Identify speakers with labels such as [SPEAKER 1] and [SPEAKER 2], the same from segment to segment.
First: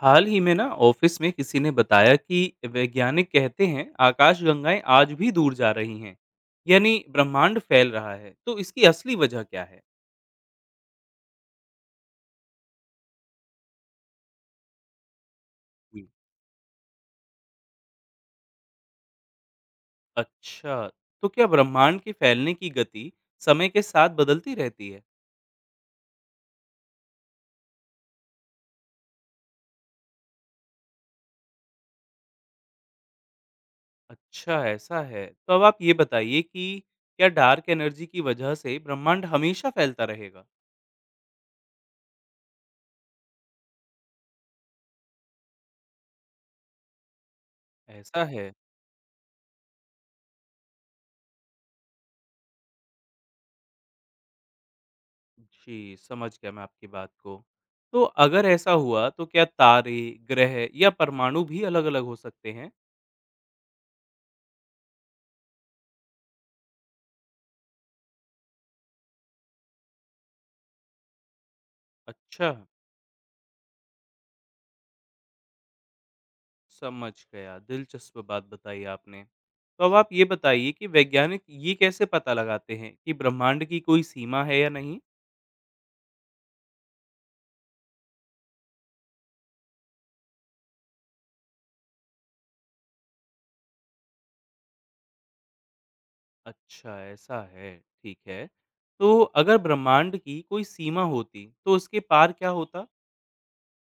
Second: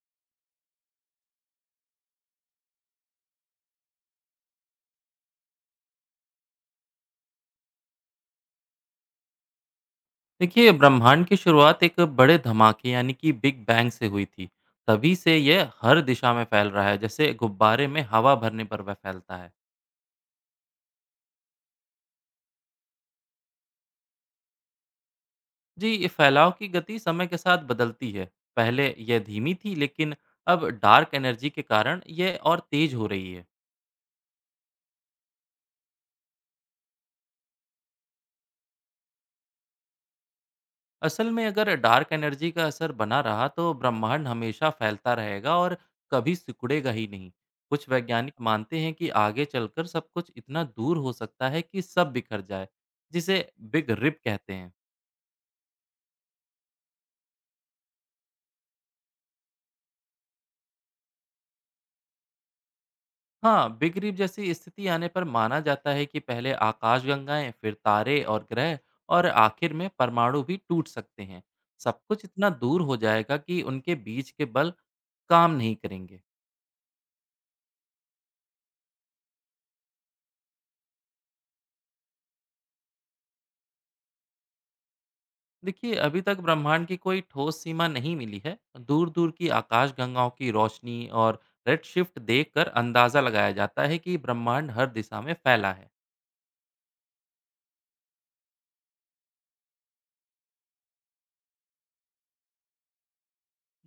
[SPEAKER 1] हाल ही में ना ऑफिस में किसी ने बताया कि वैज्ञानिक कहते हैं आकाशगंगाएं आज भी दूर जा रही हैं यानी ब्रह्मांड फैल रहा है तो इसकी असली वजह क्या है।
[SPEAKER 2] देखिए, ब्रह्मांड की शुरुआत एक बड़े धमाके यानी कि बिग बैंग से हुई थी। तभी से यह हर
[SPEAKER 1] जी।
[SPEAKER 2] दिशा में फैल रहा है, जैसे गुब्बारे में हवा भरने पर वह फैलता है।
[SPEAKER 1] अच्छा, तो क्या ब्रह्मांड के फैलने की गति समय के साथ बदलती रहती है।
[SPEAKER 2] जी, ये फैलाव की गति समय के साथ बदलती है। पहले यह धीमी थी, लेकिन अब डार्क एनर्जी के कारण यह और तेज हो रही है।
[SPEAKER 1] अच्छा ऐसा है, तो अब आप ये बताइए कि क्या डार्क एनर्जी की वजह से ब्रह्मांड हमेशा फैलता रहेगा।
[SPEAKER 2] असल में अगर डार्क एनर्जी का असर बना रहा तो ब्रह्मांड हमेशा फैलता रहेगा और कभी सिकुड़ेगा ही नहीं। कुछ
[SPEAKER 1] ऐसा
[SPEAKER 2] वैज्ञानिक
[SPEAKER 1] है।
[SPEAKER 2] मानते हैं कि आगे चलकर सब कुछ इतना दूर हो सकता है कि सब बिखर जाए, जिसे बिग रिप कहते हैं।
[SPEAKER 1] जी, समझ गया मैं आपकी बात को। तो अगर ऐसा हुआ तो क्या तारे, ग्रह या परमाणु भी अलग-अलग हो सकते हैं?
[SPEAKER 2] हाँ, बिग रिप जैसी स्थिति आने पर माना जाता है कि पहले आकाशगंगाएं, फिर तारे और ग्रह, और आखिर में परमाणु भी टूट सकते हैं। सब कुछ इतना
[SPEAKER 1] अच्छा,
[SPEAKER 2] दूर हो जाएगा कि उनके बीच के बल काम नहीं करेंगे।
[SPEAKER 1] समझ गया। दिलचस्प बात बताई आपने। तो अब आप ये बताइए कि वैज्ञानिक ये कैसे पता लगाते हैं कि ब्रह्मांड की कोई सीमा है या नहीं?
[SPEAKER 2] देखिए, अभी तक ब्रह्मांड की कोई ठोस सीमा नहीं मिली है। दूर दूर की आकाश गंगाओं की रोशनी और रेड शिफ्ट देख अंदाज़ा लगाया जाता है कि ब्रह्मांड हर दिशा में फैला है।
[SPEAKER 1] अच्छा, ऐसा है, ठीक है। तो अगर ब्रह्मांड की कोई सीमा होती तो उसके पार क्या होता?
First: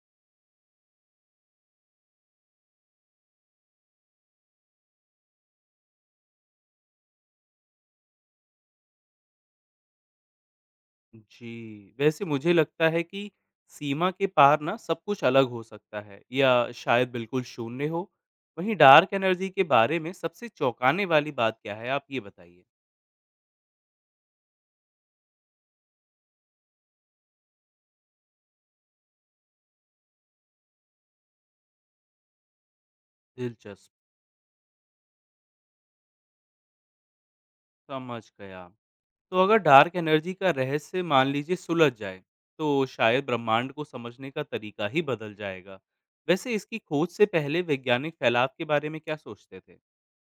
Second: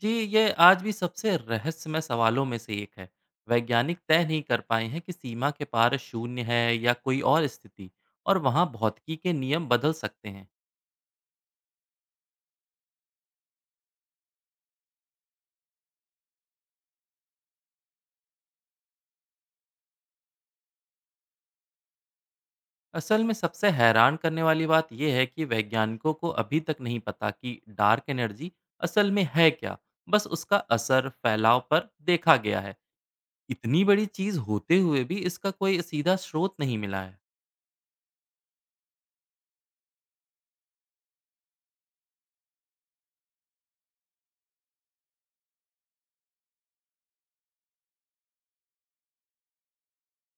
[SPEAKER 2] जी, ये आज भी सबसे रहस्यमय सवालों में से एक है। वैज्ञानिक तय नहीं कर पाए हैं कि सीमा के पार शून्य है या कोई और स्थिति, और वहाँ भौतिकी के नियम बदल सकते हैं।
[SPEAKER 1] जी, वैसे मुझे लगता है कि सीमा के पार ना सब कुछ अलग हो सकता है या शायद बिल्कुल शून्य हो। वहीं डार्क एनर्जी के बारे में सबसे चौंकाने वाली बात क्या है, आप ये बताइए?
[SPEAKER 2] असल में सबसे हैरान करने वाली बात यह है कि वैज्ञानिकों को अभी तक नहीं पता कि डार्क एनर्जी असल में है क्या। बस उसका असर फैलाव पर देखा गया है। इतनी
[SPEAKER 1] दिलचस्प,
[SPEAKER 2] बड़ी चीज होते हुए भी इसका कोई सीधा स्रोत नहीं मिला है।
[SPEAKER 1] समझ गया। तो अगर डार्क एनर्जी का रहस्य मान लीजिए सुलझ जाए, तो शायद ब्रह्मांड को समझने का तरीका ही बदल जाएगा। वैसे इसकी खोज से पहले वैज्ञानिक फैलाव के बारे में क्या सोचते थे?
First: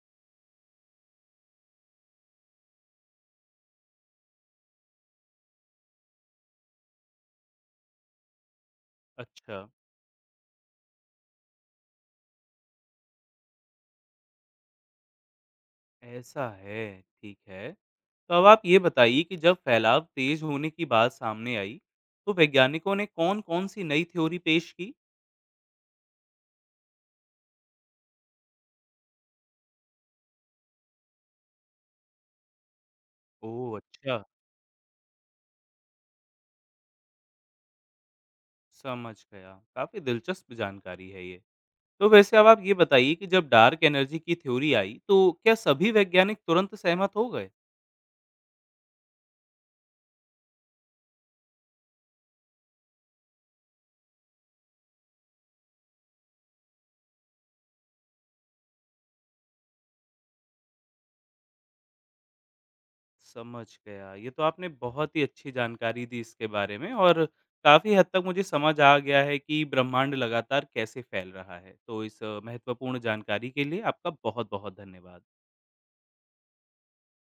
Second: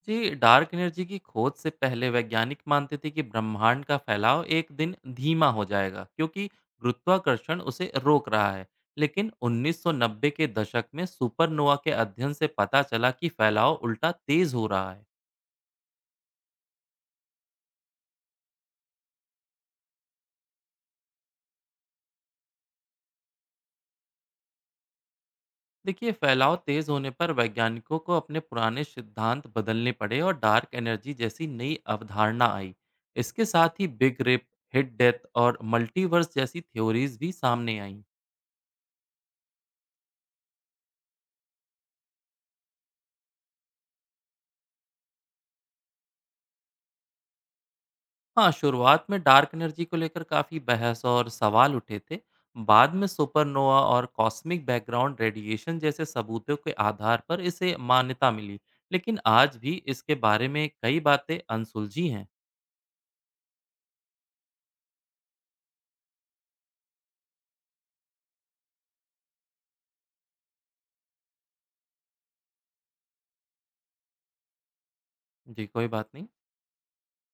[SPEAKER 2] जी, डार्क एनर्जी की खोज से पहले वैज्ञानिक मानते थे कि ब्रह्मांड का फैलाव एक दिन धीमा हो जाएगा, क्योंकि गुरुत्वाकर्षण उसे रोक रहा है। लेकिन
[SPEAKER 1] अच्छा,
[SPEAKER 2] 1990 के दशक में सुपरनोवा के अध्ययन से पता चला कि फैलाव उल्टा तेज हो रहा है।
[SPEAKER 1] ऐसा है, ठीक है। तो अब आप ये बताइए कि जब फैलाव तेज होने की बात सामने आई, तो वैज्ञानिकों ने कौन-कौन सी नई थ्योरी पेश की?
[SPEAKER 2] देखिए, फैलाव तेज होने पर वैज्ञानिकों को अपने पुराने सिद्धांत बदलने पड़े और डार्क एनर्जी जैसी नई अवधारणा आई। इसके
[SPEAKER 1] ओह!
[SPEAKER 2] साथ ही बिग
[SPEAKER 1] अच्छा,
[SPEAKER 2] रिप, हिट डेथ और मल्टीवर्स जैसी थ्योरीज भी सामने आईं।
[SPEAKER 1] समझ गया। काफ़ी दिलचस्प जानकारी है ये। तो वैसे अब आप ये बताइए कि जब डार्क एनर्जी की थ्योरी आई, तो क्या सभी वैज्ञानिक तुरंत सहमत हो गए?
[SPEAKER 2] हाँ, शुरुआत में डार्क एनर्जी को लेकर काफ़ी बहस और सवाल उठे थे। बाद में सुपरनोवा और कॉस्मिक बैकग्राउंड रेडिएशन जैसे सबूतों के आधार पर इसे मान्यता मिली। लेकिन आज भी इसके बारे में कई बातें अनसुलझी हैं।
[SPEAKER 1] समझ गया। ये तो आपने बहुत ही अच्छी जानकारी दी इसके बारे में और काफ़ी हद तक मुझे समझ आ गया है कि ब्रह्मांड लगातार कैसे फैल रहा है। तो इस महत्वपूर्ण जानकारी के लिए आपका बहुत-बहुत धन्यवाद।
[SPEAKER 2] जी, कोई बात नहीं।